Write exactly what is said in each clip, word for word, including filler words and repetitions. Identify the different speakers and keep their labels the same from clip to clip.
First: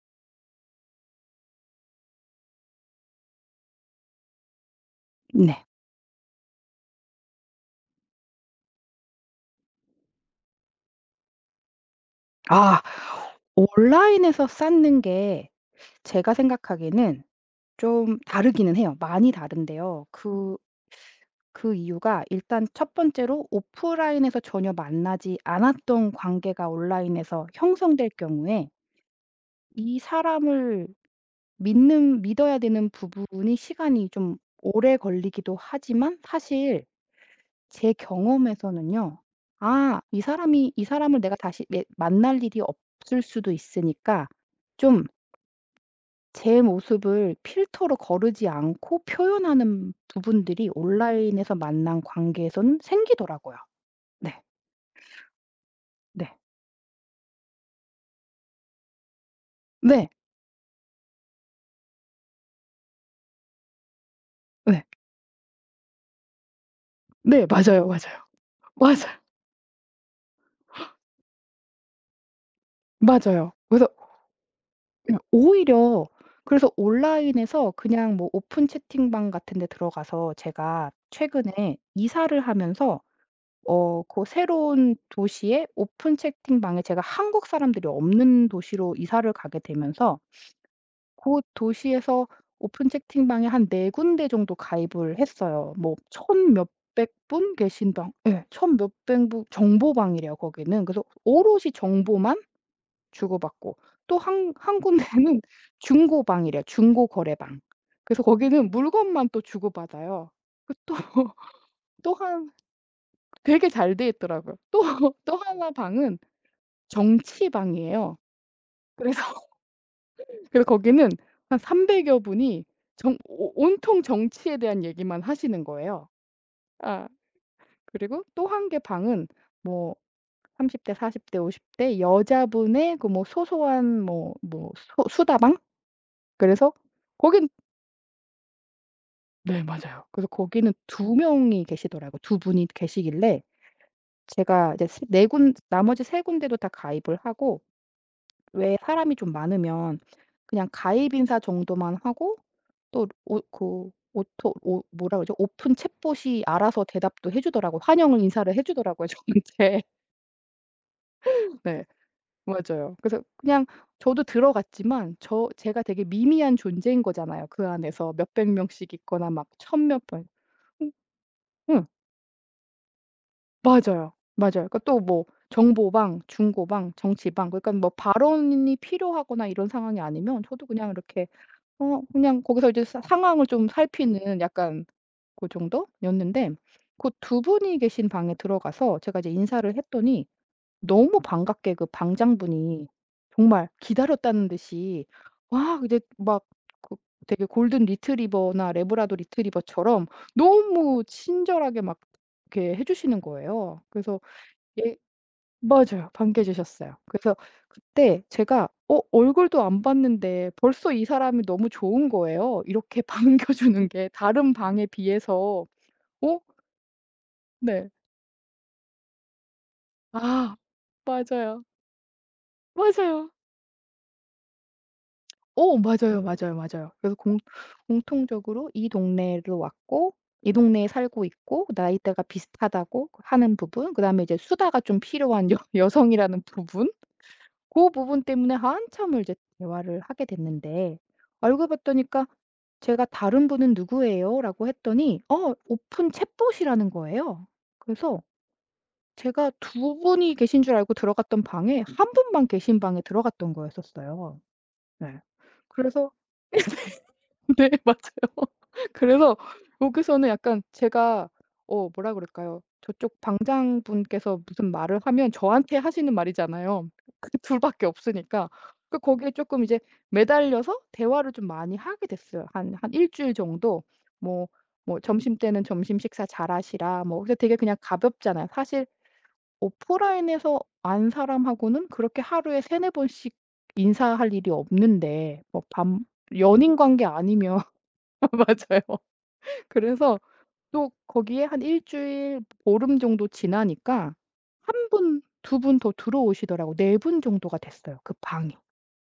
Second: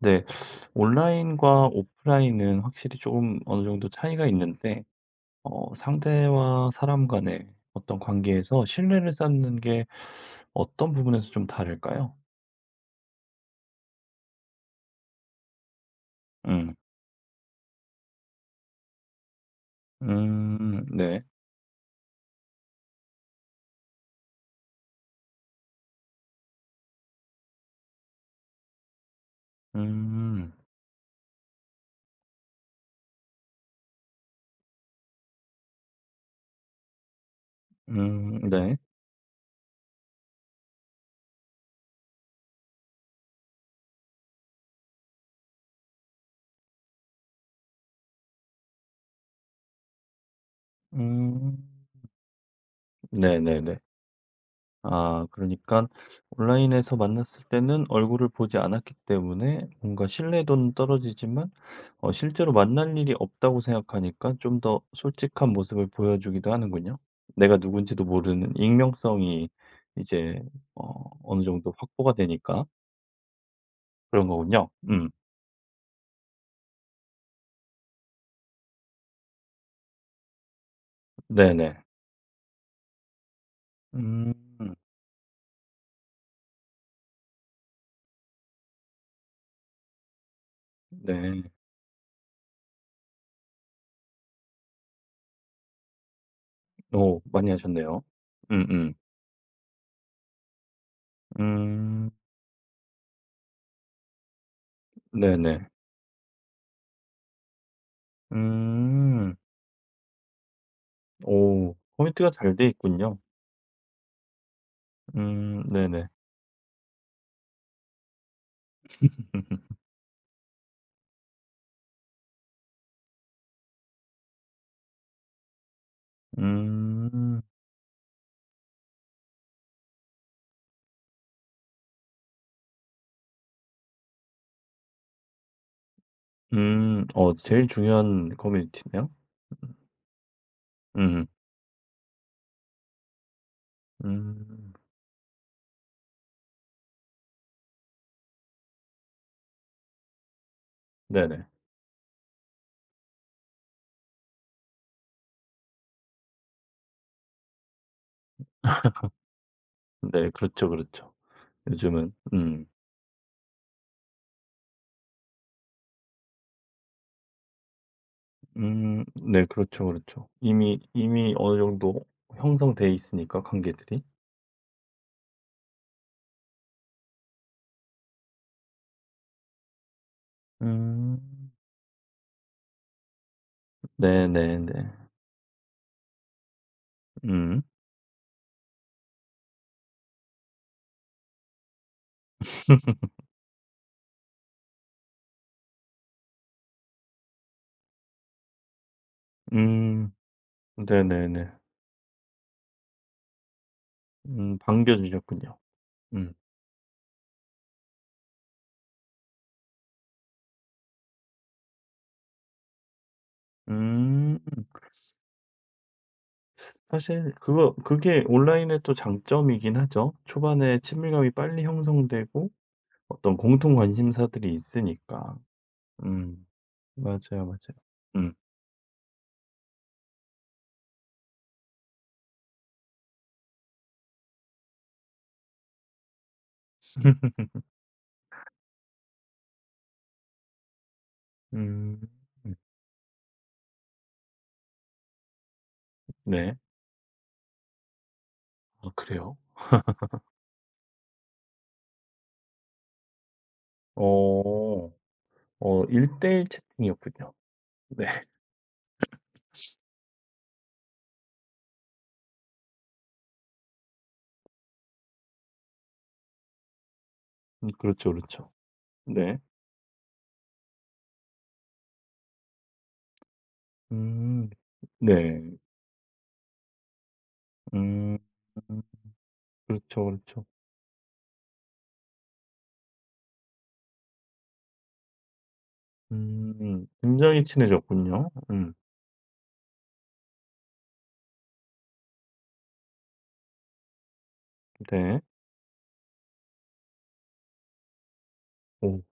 Speaker 1: 네. 온라인과 오프라인은 확실히 조금 어느 정도 차이가 있는데
Speaker 2: 네.
Speaker 1: 어 상대와 사람 간의 어떤 관계에서 신뢰를 쌓는 게 어떤 부분에서 좀 다를까요?
Speaker 2: 아 온라인에서 쌓는 게 제가
Speaker 1: 음.
Speaker 2: 생각하기에는 좀 다르기는 해요. 많이 다른데요. 그
Speaker 1: 음. 네.
Speaker 2: 그 이유가 일단 첫 번째로 오프라인에서 전혀 만나지 않았던 관계가 온라인에서 형성될 경우에 이
Speaker 1: 음.
Speaker 2: 사람을 믿는 믿어야 되는 부분이 시간이 좀 오래 걸리기도 하지만 사실 제
Speaker 1: 음. 네.
Speaker 2: 경험에서는요. 아 이 사람이 이 사람을 내가 다시 매 만날 일이 없을 수도 있으니까 좀 제 모습을 필터로 거르지 않고 표현하는 부분들이 온라인에서
Speaker 1: 음.
Speaker 2: 만난 관계에서는 생기더라고요.
Speaker 1: 네네네.
Speaker 2: 네.
Speaker 1: 아 그러니까
Speaker 2: 네.
Speaker 1: 온라인에서 만났을 때는 얼굴을 보지 않았기 때문에 뭔가
Speaker 2: 네.
Speaker 1: 신뢰도는 떨어지지만 어 실제로 만날 일이 없다고 생각하니까 좀 더
Speaker 2: 네.
Speaker 1: 솔직한 모습을 보여주기도 하는군요.
Speaker 2: 네.
Speaker 1: 내가
Speaker 2: 맞아요,
Speaker 1: 누군지도
Speaker 2: 맞아요.
Speaker 1: 모르는
Speaker 2: 맞아요.
Speaker 1: 익명성이 이제 어 어느 정도 확보가 되니까
Speaker 2: 맞아요. 그래서
Speaker 1: 그런 거군요. 음.
Speaker 2: 그냥 오히려 그래서 온라인에서 그냥 뭐 오픈 채팅방 같은 데 들어가서 제가 최근에
Speaker 1: 네네.
Speaker 2: 이사를 하면서 어 그
Speaker 1: 음.
Speaker 2: 새로운 도시에 오픈 채팅방에 제가 한국 사람들이 없는 도시로 이사를 가게 되면서 그
Speaker 1: 네.
Speaker 2: 도시에서 오픈 채팅방에 한 네 군데 정도 가입을 했어요. 뭐 천 몇백
Speaker 1: 오 많이
Speaker 2: 분 계신
Speaker 1: 하셨네요.
Speaker 2: 방 예 천
Speaker 1: 음음.
Speaker 2: 몇백 분 정보방이래요 거기는. 그래서 오롯이
Speaker 1: 음. 음,
Speaker 2: 정보만 주고받고 또 한 한 군데는
Speaker 1: 네네.
Speaker 2: 중고방이래요, 중고거래방. 그래서 거기는 물건만
Speaker 1: 음.
Speaker 2: 또 주고받아요. 그 또
Speaker 1: 오.
Speaker 2: 또
Speaker 1: 커뮤니티가 잘 돼 있군요.
Speaker 2: 되게 잘 돼 있더라고요. 또 또
Speaker 1: 음
Speaker 2: 나
Speaker 1: 네네.
Speaker 2: 방은 정치 방이에요. 그래서 그래서 거기는 한 삼백여 분이 정 오 온통 정치에 대한 얘기만 하시는 거예요. 아
Speaker 1: 음.
Speaker 2: 그리고 또 한 개 방은 뭐 삼십 대, 사십 대, 오십 대 여자분의 그 뭐 소소한 뭐 뭐 수다방? 그래서
Speaker 1: 음. 어
Speaker 2: 거긴
Speaker 1: 제일 중요한 커뮤니티네요.
Speaker 2: 네 맞아요. 그래서 거기는 두
Speaker 1: 음.
Speaker 2: 명이 계시더라고요. 두 분이 계시길래
Speaker 1: 음.
Speaker 2: 제가 이제 스군 나머지 세 군데도 다 가입을 하고 왜 사람이 좀 많으면 그냥 가입 인사
Speaker 1: 네네.
Speaker 2: 정도만 하고 또 오 그 오토 오 뭐라 그러죠? 오픈 챗봇이 알아서 대답도 해주더라고 환영을 인사를 해 주더라고요 저한테.
Speaker 1: 네 그렇죠, 그렇죠.
Speaker 2: 네.
Speaker 1: 요즘은 음.
Speaker 2: 맞아요. 그래서 그냥 저도 들어갔지만 저 제가 되게 미미한 존재인 거잖아요 그 안에서. 몇백 명씩
Speaker 1: 음
Speaker 2: 있거나
Speaker 1: 네
Speaker 2: 막 천
Speaker 1: 그렇죠,
Speaker 2: 몇 번
Speaker 1: 그렇죠. 이미
Speaker 2: 응
Speaker 1: 이미 어느
Speaker 2: 응.
Speaker 1: 정도 형성돼 있으니까 관계들이.
Speaker 2: 맞아요. 맞아요. 그러니까 또 뭐 정보방, 중고방, 정치방 그러니까 뭐 발언이 필요하거나 이런 상황이 아니면 저도 그냥 이렇게
Speaker 1: 음.
Speaker 2: 어 그냥 거기서 이제 사 상황을 좀 살피는
Speaker 1: 네네네.
Speaker 2: 약간 그 정도였는데 그 두
Speaker 1: 음.
Speaker 2: 분이 계신 방에 들어가서 제가 이제 인사를 했더니 너무 반갑게 그 방장분이 정말 기다렸다는 듯이 와 이제 막그 되게 골든 리트리버나 레브라도 리트리버처럼
Speaker 1: 음.
Speaker 2: 너무
Speaker 1: 네네네.
Speaker 2: 친절하게 막 이렇게 해 주시는 거예요. 그래서
Speaker 1: 음
Speaker 2: 예
Speaker 1: 반겨 주셨군요.
Speaker 2: 맞아요. 반
Speaker 1: 음.
Speaker 2: 겨 주셨어요. 그래서 그때 제가 어 얼굴도 안 봤는데 벌써 이 사람이 너무 좋은 거예요. 이렇게 반겨 주는 게
Speaker 1: 음.
Speaker 2: 다른 방에 비해서. 어
Speaker 1: 사실 그거
Speaker 2: 네.
Speaker 1: 그게 온라인의 또 장점이긴 하죠.
Speaker 2: 아
Speaker 1: 초반에 친밀감이
Speaker 2: 맞아요.
Speaker 1: 빨리 형성되고
Speaker 2: 맞아요.
Speaker 1: 어떤 공통 관심사들이 있으니까.
Speaker 2: 오 맞아요,
Speaker 1: 음.
Speaker 2: 맞아요, 맞아요. 그래서 공
Speaker 1: 맞아요, 맞아요. 음.
Speaker 2: 공통적으로 이 동네로 왔고 이 동네에 살고 있고 나이대가 비슷하다고 하는 부분 그다음에 이제 수다가 좀 필요한 여 여성이라는 부분 그 부분 때문에 한참을 이제 대화를 하게 됐는데 알고
Speaker 1: 음.
Speaker 2: 봤더니까
Speaker 1: 음.
Speaker 2: 제가 "다른 분은 누구예요?"라고 했더니 어 오픈
Speaker 1: 네.
Speaker 2: 챗봇이라는 거예요. 그래서
Speaker 1: 아 그래요?
Speaker 2: 제가 두 분이 계신 줄 알고 들어갔던 방에 한 분만 계신 방에 들어갔던 거였었어요.
Speaker 1: 어.
Speaker 2: 네.
Speaker 1: 어
Speaker 2: 그래서
Speaker 1: 대일 채팅이었군요.
Speaker 2: 네
Speaker 1: 네.
Speaker 2: 맞아요. 그래서 여기서는 약간 제가 어 뭐라 그럴까요? 저쪽 방장분께서 무슨 말을 하면 저한테 하시는 말이잖아요. 그 둘
Speaker 1: 음
Speaker 2: 밖에
Speaker 1: 그렇죠,
Speaker 2: 없으니까.
Speaker 1: 그렇죠.
Speaker 2: 그 거기에
Speaker 1: 네.
Speaker 2: 조금 이제 매달려서 대화를 좀 많이 하게 됐어요. 한 한 일 주일 정도 뭐
Speaker 1: 음.
Speaker 2: 뭐
Speaker 1: 네.
Speaker 2: "점심때는 점심 식사 잘하시라." 뭐 근데 되게 그냥
Speaker 1: 음.
Speaker 2: 가볍잖아요.
Speaker 1: 음,
Speaker 2: 사실
Speaker 1: 그렇죠, 그렇죠.
Speaker 2: 오프라인에서 안 사람하고는 그렇게 하루에 세네 번씩 인사할 일이 없는데 뭐 밤 연인
Speaker 1: 음.
Speaker 2: 관계
Speaker 1: 굉장히
Speaker 2: 아니면
Speaker 1: 친해졌군요. 음.
Speaker 2: 맞아요. 그래서 또 거기에 한 일 주일 보름 정도 지나니까 한
Speaker 1: 네.
Speaker 2: 분, 두 분 더 들어오시더라고요. 분 정도가 됐어요, 그 방이.
Speaker 1: 오.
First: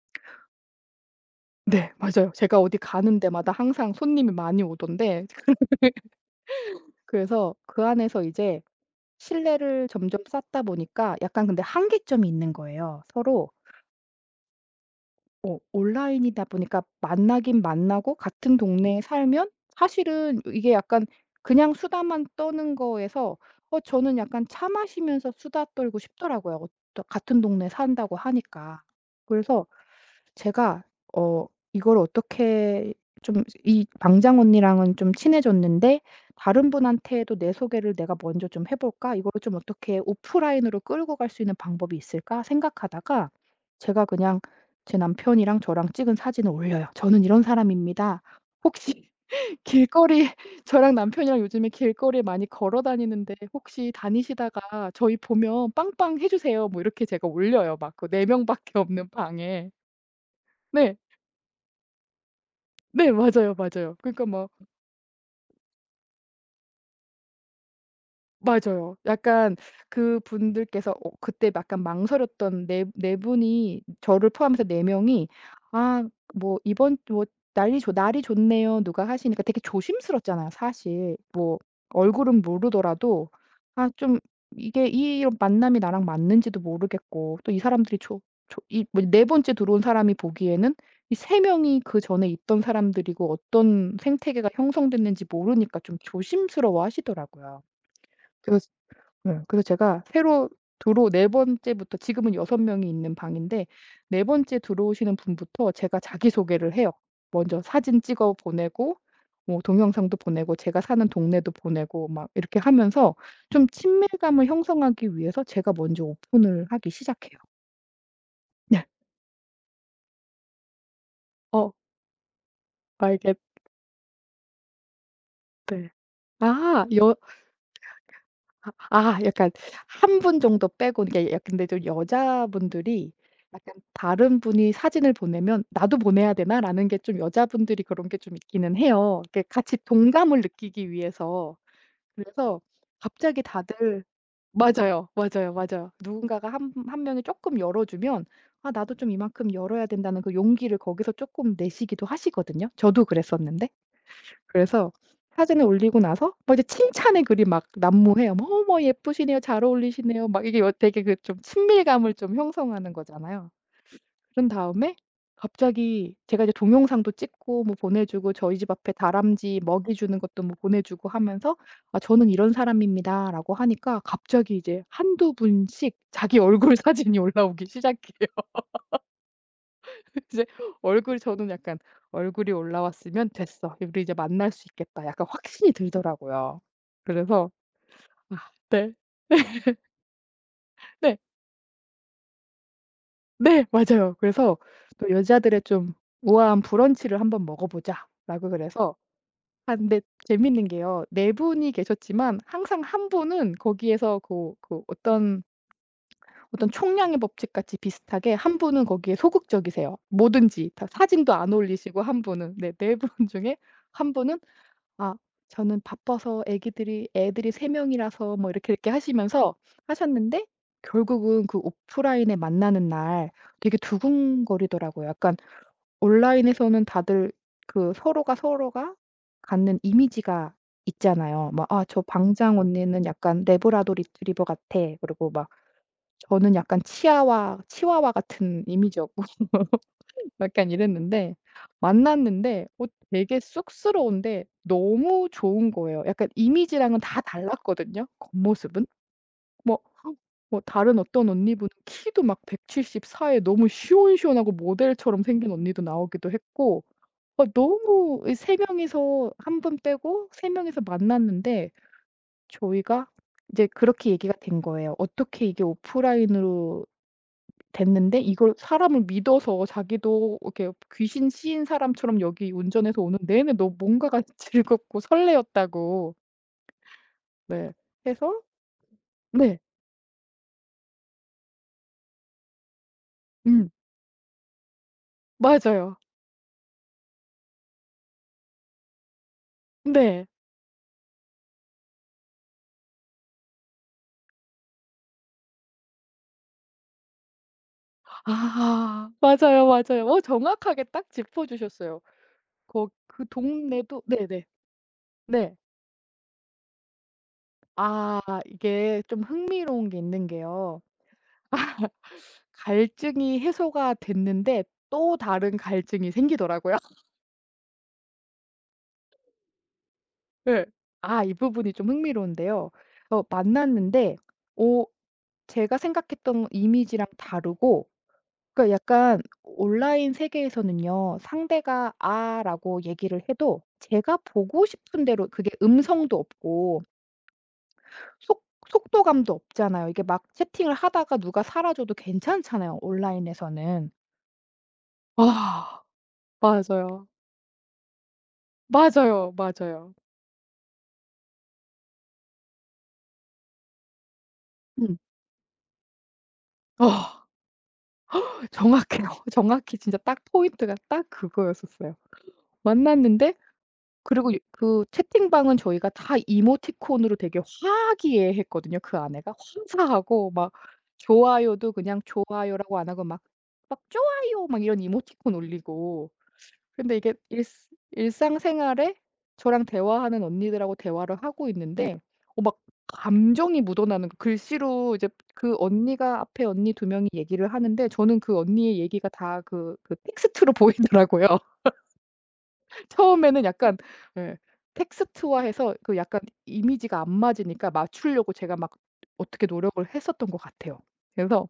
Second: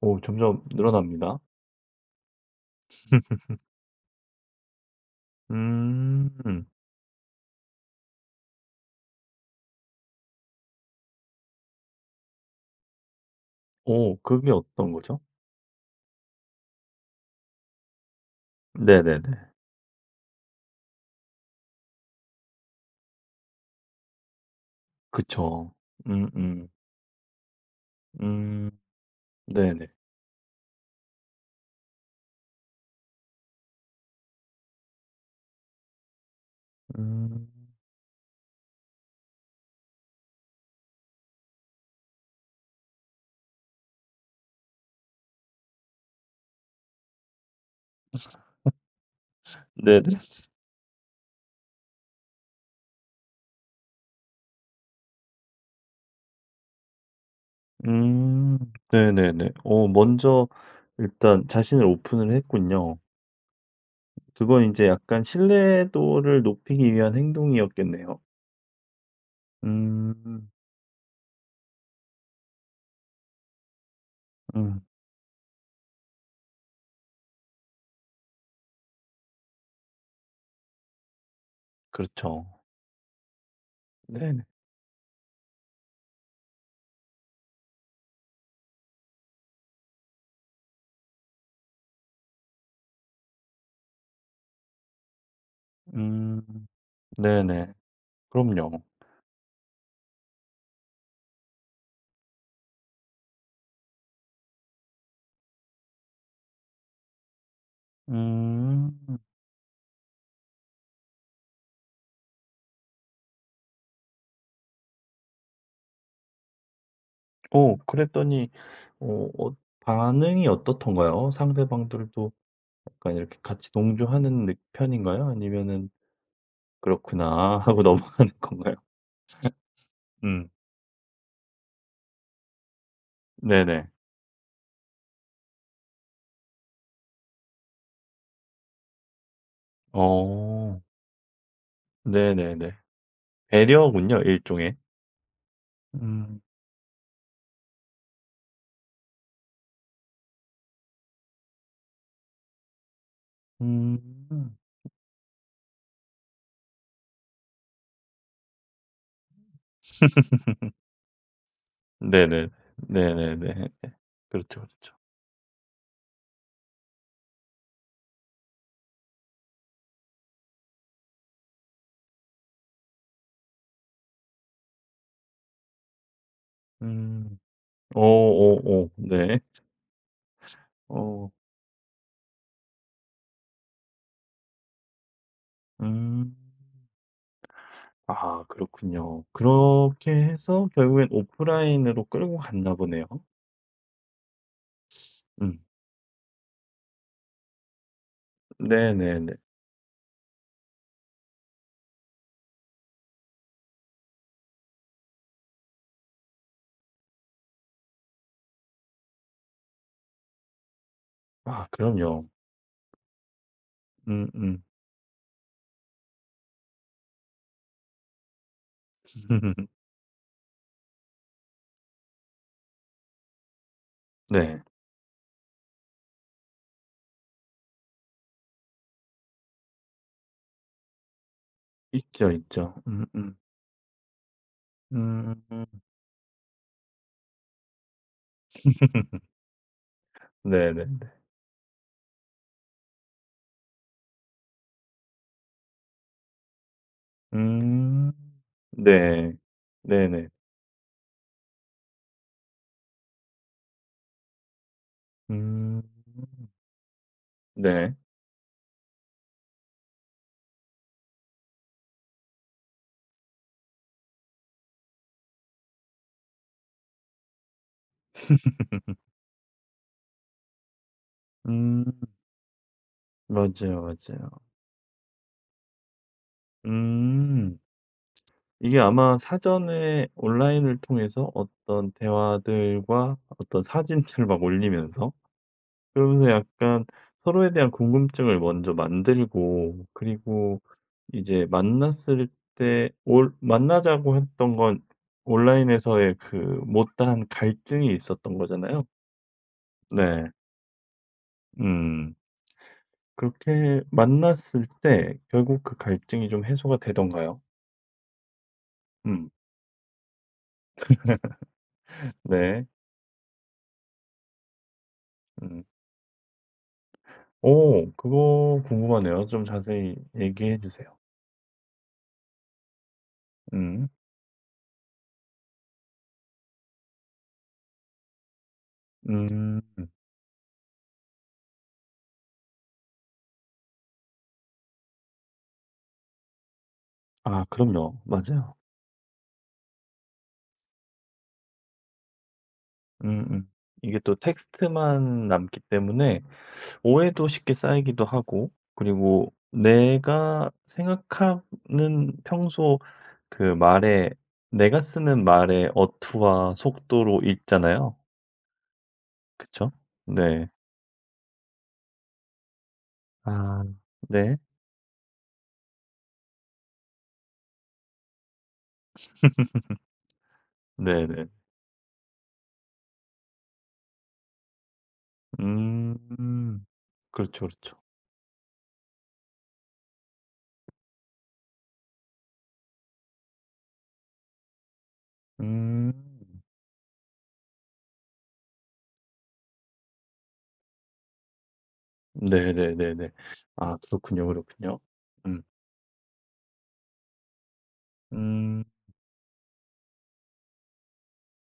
Speaker 1: 오 점점 늘어납니다.
Speaker 2: 네 맞아요. 제가 어디 가는 데마다 항상 손님이 많이 오던데
Speaker 1: 음.
Speaker 2: 그래서 그 안에서 이제 신뢰를 점점 쌓다 보니까 약간 근데 한계점이 있는 거예요, 서로.
Speaker 1: 오 그게 어떤 거죠?
Speaker 2: 어 온라인이다 보니까 만나긴 만나고 같은 동네에
Speaker 1: 네네네.
Speaker 2: 살면 사실은 이게 약간 그냥 수다만 떠는 거에서 어 저는 약간 차 마시면서 수다
Speaker 1: 그쵸.
Speaker 2: 떨고
Speaker 1: 음음.
Speaker 2: 싶더라고요. 어
Speaker 1: 음.
Speaker 2: 또 같은 동네에 산다고
Speaker 1: 음,
Speaker 2: 하니까. 그래서
Speaker 1: 네네.
Speaker 2: 제가 어 이걸 어떻게 좀 이 방장 언니랑은 좀 친해졌는데 '다른 분한테도
Speaker 1: 음.
Speaker 2: 내 소개를 내가 먼저 좀 해 볼까? 이걸 좀 어떻게 오프라인으로 끌고 갈 수 있는 방법이 있을까?' 생각하다가 제가 그냥 제 남편이랑 저랑 찍은 사진을 올려요. "저는 이런 사람입니다. 혹시 길거
Speaker 1: 네네.
Speaker 2: 리 저랑 남편이랑 요즘에 길거리에 많이 걸어 다니는데 "혹시 다니시다가 저희 보면 빵빵 해 주세요." 뭐 이렇게 제가 올려요 막 그 네
Speaker 1: 음.
Speaker 2: 명밖에 없는
Speaker 1: 네네네.
Speaker 2: 방에.
Speaker 1: 어 먼저
Speaker 2: 네.
Speaker 1: 일단 자신을 오픈을 했군요.
Speaker 2: 네 맞아요, 맞아요. 그러니까 막
Speaker 1: 그건 이제 약간 신뢰도를 높이기 위한 행동이었겠네요.
Speaker 2: 맞아요. 약간
Speaker 1: 음.
Speaker 2: 그분들께서 어 그때 약간 망설였던 네 네 분이 저를 포함해서
Speaker 1: 음.
Speaker 2: 네 명이 "아 뭐 이번 뭐 날이 좋 날이 좋네요." 누가 하시니까 되게 조심스럽잖아요 사실. 뭐 얼굴은
Speaker 1: 그렇죠.
Speaker 2: 모르더라도 아 좀
Speaker 1: 네네.
Speaker 2: 이게 이 만남이 나랑 맞는지도 모르겠고 또 이 사람들이 조 조 이 뭐 네 번째 들어온 사람이 보기에는 이 세 명이 그전에 있던 사람들이고 어떤 생태계가 형성됐는지 모르니까 좀
Speaker 1: 음.
Speaker 2: 조심스러워하시더라고요.
Speaker 1: 네네. 그럼요.
Speaker 2: 네. 그래서 제가 새로 들어 네 번째부터 지금은 여섯 명이 있는 방인데 네 번째 들어오시는 분부터 제가 자기소개를 해요. 먼저 사진 찍어 보내고
Speaker 1: 음.
Speaker 2: 뭐 동영상도 보내고 제가 사는 동네도 보내고 막 이렇게 하면서 좀 친밀감을 형성하기 위해서 제가 먼저 오픈을 하기 시작해요.
Speaker 1: 어 그랬더니
Speaker 2: 네.
Speaker 1: 어 어 반응이 어떻던가요?
Speaker 2: 어
Speaker 1: 상대방들도 약간
Speaker 2: 알겠
Speaker 1: 이렇게 같이 동조하는 느 편인가요? 아니면은
Speaker 2: 네. 아여
Speaker 1: '그렇구나.' 하고 넘어가는
Speaker 2: 아
Speaker 1: 건가요?
Speaker 2: 아 약간 한 분
Speaker 1: 음.
Speaker 2: 정도 빼고 이게 약 근데 좀 여자분들이 약간
Speaker 1: 네네.
Speaker 2: 다른 분이 사진을 보내면 '나도 보내야 되나?'라는 게 좀 여자분들이 그런 게 좀 있기는 해요. 이렇게 같이 동감을
Speaker 1: 어.
Speaker 2: 느끼기 위해서. 그래서
Speaker 1: 네네네.
Speaker 2: 갑자기 다들
Speaker 1: 배려군요, 일종의.
Speaker 2: 맞아요. 맞아요, 맞아요.
Speaker 1: 음.
Speaker 2: 누군가가 한 한 명이 쪼끔 열어주면 '아 나도 좀 이만큼 열어야 된다.'는 그 용기를 거기서 쪼끔 내시기도 하시거든요. 저도 그랬었는데.
Speaker 1: 음.
Speaker 2: 그래서 사진을 올리고 나서 막 이제 칭찬의 글이 막 난무해요. 뭐 "어머 예쁘시네요. 잘 어울리시네요." 막 이게 여- 되게 그 좀 친밀감을 좀
Speaker 1: 네네.
Speaker 2: 형성하는
Speaker 1: 네네네.
Speaker 2: 거잖아요.
Speaker 1: 예.
Speaker 2: 그런
Speaker 1: 그렇죠, 그렇죠.
Speaker 2: 다음에 갑자기 제가 이제 동영상도 찍고 뭐 보내주고 저희 집 앞에 다람쥐 먹이 주는 것도 뭐 보내주고 하면서 "아 저는 이런 사람입니다."라고 하니까 갑자기 이제 한두 분씩 자기 얼굴 사진이
Speaker 1: 음.
Speaker 2: 올라오기
Speaker 1: 오
Speaker 2: 시작해요.
Speaker 1: 오오 네.
Speaker 2: 이제 얼굴
Speaker 1: 어.
Speaker 2: 저는 약간 '얼굴이 올라왔으면 됐어. 우리 이제 만날 수 있겠다.' 약간 확신이
Speaker 1: 음.
Speaker 2: 들더라고요. 그래서
Speaker 1: 아
Speaker 2: 아. 네.
Speaker 1: 그렇군요. 그렇게 해서 결국엔
Speaker 2: 네.
Speaker 1: 오프라인으로 끌고 갔나 보네요.
Speaker 2: 네. 맞아요. 그래서 또
Speaker 1: 음.
Speaker 2: "여자들의 좀 우아한 브런치를 한번 먹어보자."라고 그래서
Speaker 1: 네네네.
Speaker 2: 아 근데 재밌는 게요. 네 분이 계셨지만 항상 한 분은 거기에서 그 그 어떤 어떤 총량의 법칙 같이 비슷하게 한 분은 거기에 소극적이세요. 뭐든지 다 사진도 안
Speaker 1: 아
Speaker 2: 올리시고 한
Speaker 1: 그럼요.
Speaker 2: 분은. 네. 네 분 중에 한 분은
Speaker 1: 음음.
Speaker 2: 아 저는 바빠서 애기들이 애들이 세 명이라서 뭐 이렇게, 이렇게 하시면서 하셨는데 결국은 그 오프라인에 만나는 날 되게
Speaker 1: 네.
Speaker 2: 두근거리더라고요. 약간 온라인에서는 다들 그 서로가 서로가 갖는 이미지가 있잖아요. 막 "아 저
Speaker 1: 있죠,
Speaker 2: 방장
Speaker 1: 있죠.
Speaker 2: 언니는
Speaker 1: 음음.
Speaker 2: 약간 레브라도 리트리버 같아." 그리고
Speaker 1: 음.
Speaker 2: 막
Speaker 1: 음.
Speaker 2: "저는 약간 치아와 치와와 같은 이미지였고." 약간
Speaker 1: 네네네.
Speaker 2: 이랬는데 만났는데 어 되게 쑥스러운데 너무 좋은 거예요. 약간 이미지랑은 다 달랐거든요,
Speaker 1: 음.
Speaker 2: 겉모습은.
Speaker 1: 네.
Speaker 2: 뭐
Speaker 1: 네네.
Speaker 2: 뭐 다른 어떤 언니분은 키도 막 백칠십사에 너무 시원시원하고 모델처럼 생긴 언니도
Speaker 1: 음.
Speaker 2: 나오기도 했고 어
Speaker 1: 네.
Speaker 2: 너무 이 명이서 한 분 빼고 세 명이서 만났는데 저희가 이제 그렇게 얘기가 된 거예요. "어떻게 이게 오프라인으로 됐는데 이걸 사람을 믿어서 자기도 이렇게 귀신 씌인
Speaker 1: 음.
Speaker 2: 사람처럼 여기 운전해서 오는 내내 너
Speaker 1: 맞아요,
Speaker 2: 뭔가가
Speaker 1: 맞아요.
Speaker 2: 즐겁고 설레었다고
Speaker 1: 음.
Speaker 2: 네 해서
Speaker 1: 이게 아마
Speaker 2: 네.
Speaker 1: 사전에 온라인을 통해서 어떤 대화들과 어떤
Speaker 2: 음
Speaker 1: 사진들을 막 올리면서
Speaker 2: 맞아요.
Speaker 1: 그러면서 약간 서로에 대한 궁금증을 먼저 만들고
Speaker 2: 네.
Speaker 1: 그리고 이제 만났을 때 올 만나자고 했던 건 온라인에서의 그 못다한 갈증이 있었던 거잖아요.
Speaker 2: 아 맞아요, 맞아요. 어
Speaker 1: 네.
Speaker 2: 정확하게 딱 짚어 주셨어요.
Speaker 1: 음.
Speaker 2: 거 그
Speaker 1: 그렇게
Speaker 2: 동네도 네네.
Speaker 1: 만났을 때
Speaker 2: 네.
Speaker 1: 결국 그 갈증이 좀 해소가 되던가요?
Speaker 2: 아 이게 좀
Speaker 1: 음.
Speaker 2: 흥미로운 게 있는 게요.
Speaker 1: 네.
Speaker 2: 갈증이 해소가 됐는데 또 다른
Speaker 1: 음.
Speaker 2: 갈증이 생기더라고요.
Speaker 1: 오 그거 궁금하네요. 좀 자세히 얘기해
Speaker 2: 예.
Speaker 1: 주세요.
Speaker 2: 아 이 부분이 좀 흥미로운데요. 어
Speaker 1: 음.
Speaker 2: 만났는데 오 제가 생각했던 이미지랑 다르고 그러니까 약간
Speaker 1: 음.
Speaker 2: 온라인 세계에서는요. 상대가 "아."라고 얘기를 해도 제가 보고 싶은 대로 그게 음성도 없고
Speaker 1: 아 그럼요.
Speaker 2: 속
Speaker 1: 맞아요.
Speaker 2: 속도감도 없잖아요. 이게 막 채팅을 하다가 누가 사라져도 괜찮잖아요,
Speaker 1: 음음.
Speaker 2: 온라인에서는.
Speaker 1: 이게 또 텍스트만 남기
Speaker 2: 아
Speaker 1: 때문에
Speaker 2: 맞아요.
Speaker 1: 오해도 쉽게 쌓이기도 하고
Speaker 2: 맞아요,
Speaker 1: 그리고
Speaker 2: 맞아요.
Speaker 1: 내가 생각하는 평소 그 말에 내가
Speaker 2: 음.
Speaker 1: 쓰는 말의 어투와
Speaker 2: 어
Speaker 1: 속도로 읽잖아요.
Speaker 2: 정확해요.
Speaker 1: 그쵸?
Speaker 2: 정확히 진짜 딱
Speaker 1: 네.
Speaker 2: 포인트가 딱 그거였었어요. 만났는데
Speaker 1: 아
Speaker 2: 그리고
Speaker 1: 네.
Speaker 2: 유 그 채팅방은 저희가 다 이모티콘으로 되게 화기애애했거든요, 그 아내가. 화사하고 막
Speaker 1: 네네.
Speaker 2: 좋아요도 그냥 좋아요라고 안 하고 막 막 "좋아요." 막 이런 이모티콘 올리고.
Speaker 1: 음.
Speaker 2: 근데 이게 일
Speaker 1: 그렇죠, 그렇죠.
Speaker 2: 일상생활에 저랑 대화하는 언니들하고 대화를 하고 있는데 어 막 감정이 묻어나는 거 글씨로 이제 그
Speaker 1: 음.
Speaker 2: 언니가 앞에 언니 두 명이 얘기를 하는데 저는 그 언니의 얘기가 다 그 그 텍스트로 보이더라고요.
Speaker 1: 네네네네.
Speaker 2: 처음에는 약간
Speaker 1: 아 그렇군요,
Speaker 2: 예.
Speaker 1: 그렇군요. 음.
Speaker 2: 텍스트화해서 그 약간 이미지가 안 맞으니까 맞추려고 제가
Speaker 1: 음.
Speaker 2: 막 어떻게 노력을 했었던 것 같아요. 그래서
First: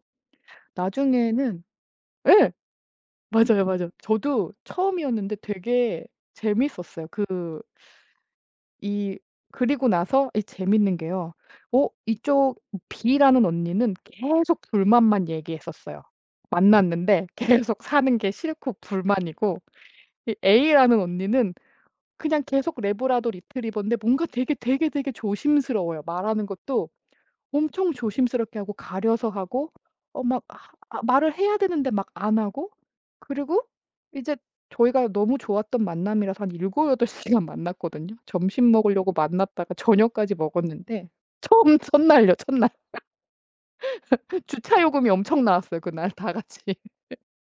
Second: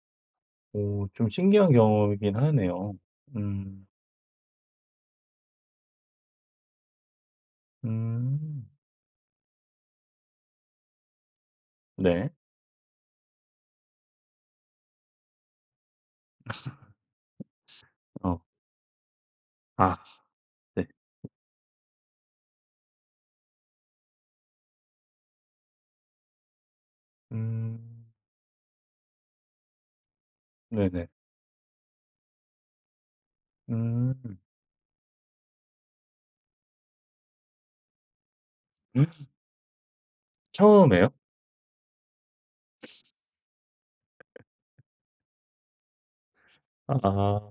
Speaker 1: 오 좀
Speaker 2: 나중에는
Speaker 1: 신기한 경험이긴
Speaker 2: 예.
Speaker 1: 하네요.
Speaker 2: 맞아요,
Speaker 1: 음.
Speaker 2: 맞아요. 저도 처음이었는데 되게 재밌었어요. 그
Speaker 1: 음.
Speaker 2: 이 그리고 나서 이 재밌는 게요. 어
Speaker 1: 네.
Speaker 2: 이쪽 B라는 언니는 계속 불만만 얘기했었어요. 만났는데 계속 사는 게
Speaker 1: 어.
Speaker 2: 싫고 불만이고
Speaker 1: 아
Speaker 2: 이
Speaker 1: 네.
Speaker 2: A라는 언니는 그냥 계속 레브라도 리트리버인데 뭔가 되게 되게 되게 조심스러워요. 말하는 것도 엄청
Speaker 1: 음.
Speaker 2: 조심스럽게 하고 가려서 하고 어막 아
Speaker 1: 네네.
Speaker 2: 말을 해야 되는데 막 안 하고 그리고 이제
Speaker 1: 음.
Speaker 2: 저희가 너무 좋았던 만남이라서 한 일곱여덟 시간 만났거든요. 점심
Speaker 1: 음?
Speaker 2: 먹으려고 만났다가 저녁까지 먹었는데
Speaker 1: 처음에요?
Speaker 2: 처음 첫날요, 첫날. 주차 요금이 엄청 나왔어요, 그날 다 같이.
Speaker 1: 아.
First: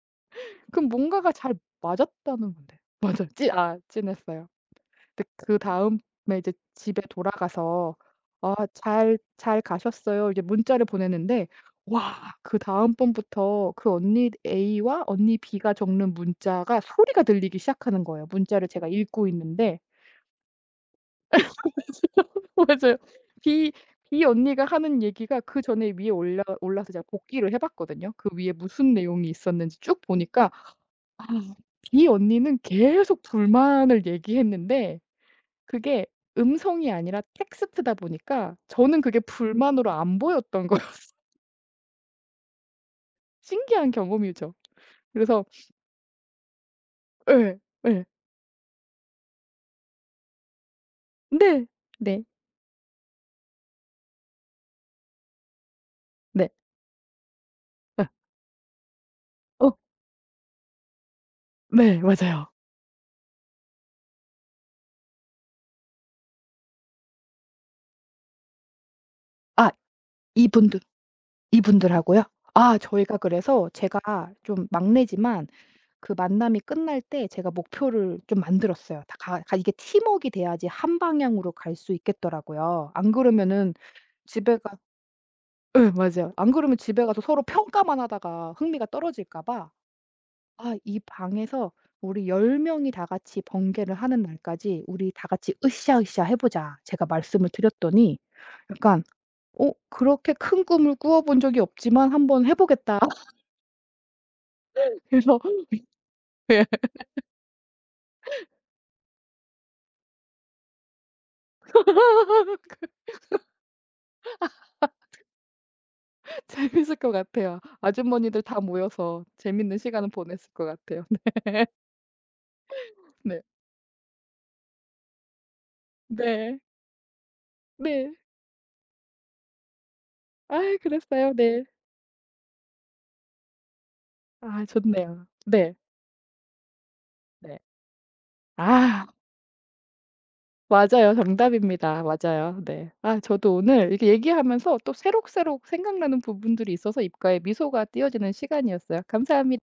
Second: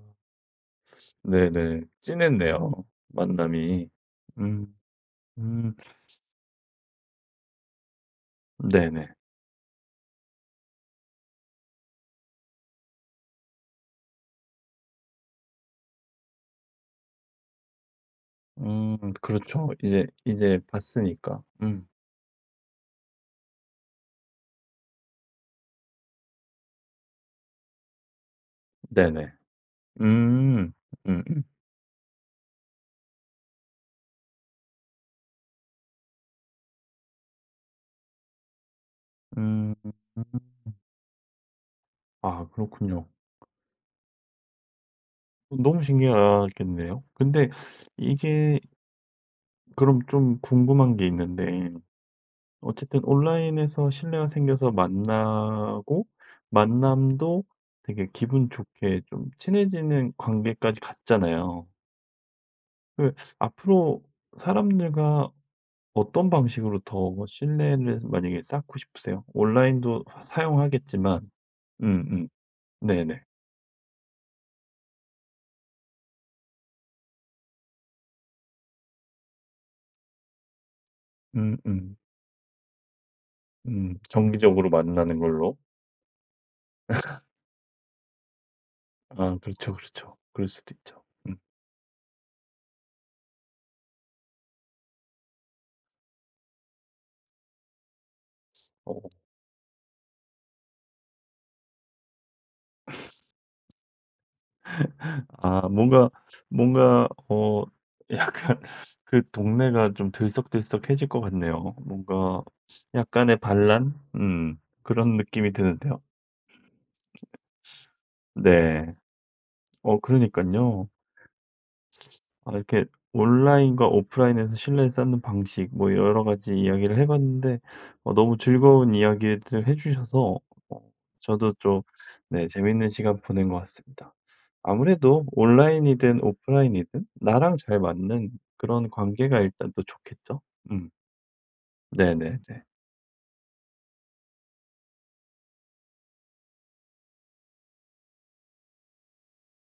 Speaker 2: 그럼 뭔가가 잘
Speaker 1: 네네.
Speaker 2: 맞았다는 건데.
Speaker 1: 찐했네요,
Speaker 2: 맞아요. 찌 아
Speaker 1: 만남이.
Speaker 2: 찐했어요.
Speaker 1: 음.
Speaker 2: 근데
Speaker 1: 음.
Speaker 2: 그다음에 이제 집에 돌아가서 "아
Speaker 1: 네네.
Speaker 2: 잘 잘 가셨어요." 이제 문자를 보냈는데 와 그다음 번부터 그 언니 A와 언니 B가 적는 문자가 소리가 들리기 시작하는 거예요. 문자를 제가
Speaker 1: 음
Speaker 2: 읽고
Speaker 1: 그렇죠.
Speaker 2: 있는데
Speaker 1: 이제 이제 봤으니까. 음.
Speaker 2: 맞아요. B B 언니가 하는 얘기가 그전에 위에 올라 올라서 제가 복기를 해 봤거든요. 그 위에 무슨 내용이
Speaker 1: 네네.
Speaker 2: 있었는지 쭉 보니까
Speaker 1: 음.
Speaker 2: 아
Speaker 1: 음음.
Speaker 2: B 언니는 계속 불만을 얘기했는데 그게 음성이 아니라 텍스트다 보니까 저는 그게
Speaker 1: 음.
Speaker 2: 불만으로 안 보였던 거였어요.
Speaker 1: 아 그렇군요.
Speaker 2: 신기한 경험이죠. 그래서
Speaker 1: 너무 신기하겠네요. 근데
Speaker 2: 예. 예.
Speaker 1: 이게 그럼 좀 궁금한 게
Speaker 2: "네.
Speaker 1: 있는데
Speaker 2: 네.
Speaker 1: 어쨌든 온라인에서 신뢰가 생겨서 만나고
Speaker 2: 네.
Speaker 1: 만남도
Speaker 2: 어.
Speaker 1: 되게 기분 좋게 좀
Speaker 2: 어.
Speaker 1: 친해지는 관계까지 갔잖아요.
Speaker 2: 네. 맞아요."
Speaker 1: 그 앞으로 사람들과 어떤 방식으로 더 신뢰를 만약에 쌓고 싶으세요?
Speaker 2: "아
Speaker 1: 온라인도
Speaker 2: 이분들
Speaker 1: 사용하겠지만
Speaker 2: 이분들하고요?"
Speaker 1: 음음.
Speaker 2: 아 저희가
Speaker 1: 네네.
Speaker 2: 그래서 제가 좀 막내지만 그 만남이 끝날 때 제가 목표를 좀 만들었어요. 다 가 가 이게 팀웍이 돼야지 한 방향으로
Speaker 1: 음음.
Speaker 2: 갈 수
Speaker 1: 음.
Speaker 2: 있겠더라고요. 안 그러면은
Speaker 1: 음,
Speaker 2: 집에
Speaker 1: 정기적으로
Speaker 2: 가
Speaker 1: 만나는 걸로.
Speaker 2: 예 맞아요. 안 그러면 집에 가서 서로 평가만 하다가 흥미가
Speaker 1: 아
Speaker 2: 떨어질까 봐
Speaker 1: 그렇죠, 그렇죠. 그럴 수도
Speaker 2: '아 이
Speaker 1: 있죠. 음.
Speaker 2: 방에서 우리 열 명이 다 같이 번개를 하는 날까지 우리 다 같이 으쌰으쌰 해 보자.' 제가 말씀을 드렸더니 약간
Speaker 1: 어.
Speaker 2: "어 그렇게 큰 꿈을 꾸어 본 적이 없지만 한번 해 보겠다." 그래서
Speaker 1: 아 뭔가
Speaker 2: 예.
Speaker 1: 뭔가 어 약간 그 동네가 좀 들썩들썩해질 것 같네요. 뭔가 약간의 반란? 음 그런 느낌이 드는데요.
Speaker 2: 재밌을 것 같아요. 아주머니들 다
Speaker 1: 네.
Speaker 2: 모여서 재밌는
Speaker 1: 어
Speaker 2: 시간을 보냈을 것
Speaker 1: 그러니깐요.
Speaker 2: 같아요.
Speaker 1: 아 이렇게
Speaker 2: 네네.
Speaker 1: 온라인과 오프라인에서 신뢰를 쌓는 방식 뭐 여러 가지
Speaker 2: 네.
Speaker 1: 이야기를 해 봤는데
Speaker 2: 네.
Speaker 1: 어 너무 즐거운 이야기들 해 주셔서
Speaker 2: 아
Speaker 1: 어
Speaker 2: 그랬어요.
Speaker 1: 저도
Speaker 2: 네.
Speaker 1: 좀 네 재밌는 시간 보낸 것 같습니다.
Speaker 2: 아
Speaker 1: 아무래도
Speaker 2: 좋네요. 네.
Speaker 1: 온라인이든 오프라인이든 나랑
Speaker 2: 네.
Speaker 1: 잘 맞는 그런
Speaker 2: 아.
Speaker 1: 관계가 일단 또 좋겠죠? 음.
Speaker 2: 맞아요. 정답입니다. 맞아요.
Speaker 1: 네네네.
Speaker 2: 네. 아 저도 오늘 이렇게 얘기하면서 또 새록새록 생각나는 부분들이 있어서 입가에 미소가 띄어지는 시간이었어요. 감사합니 다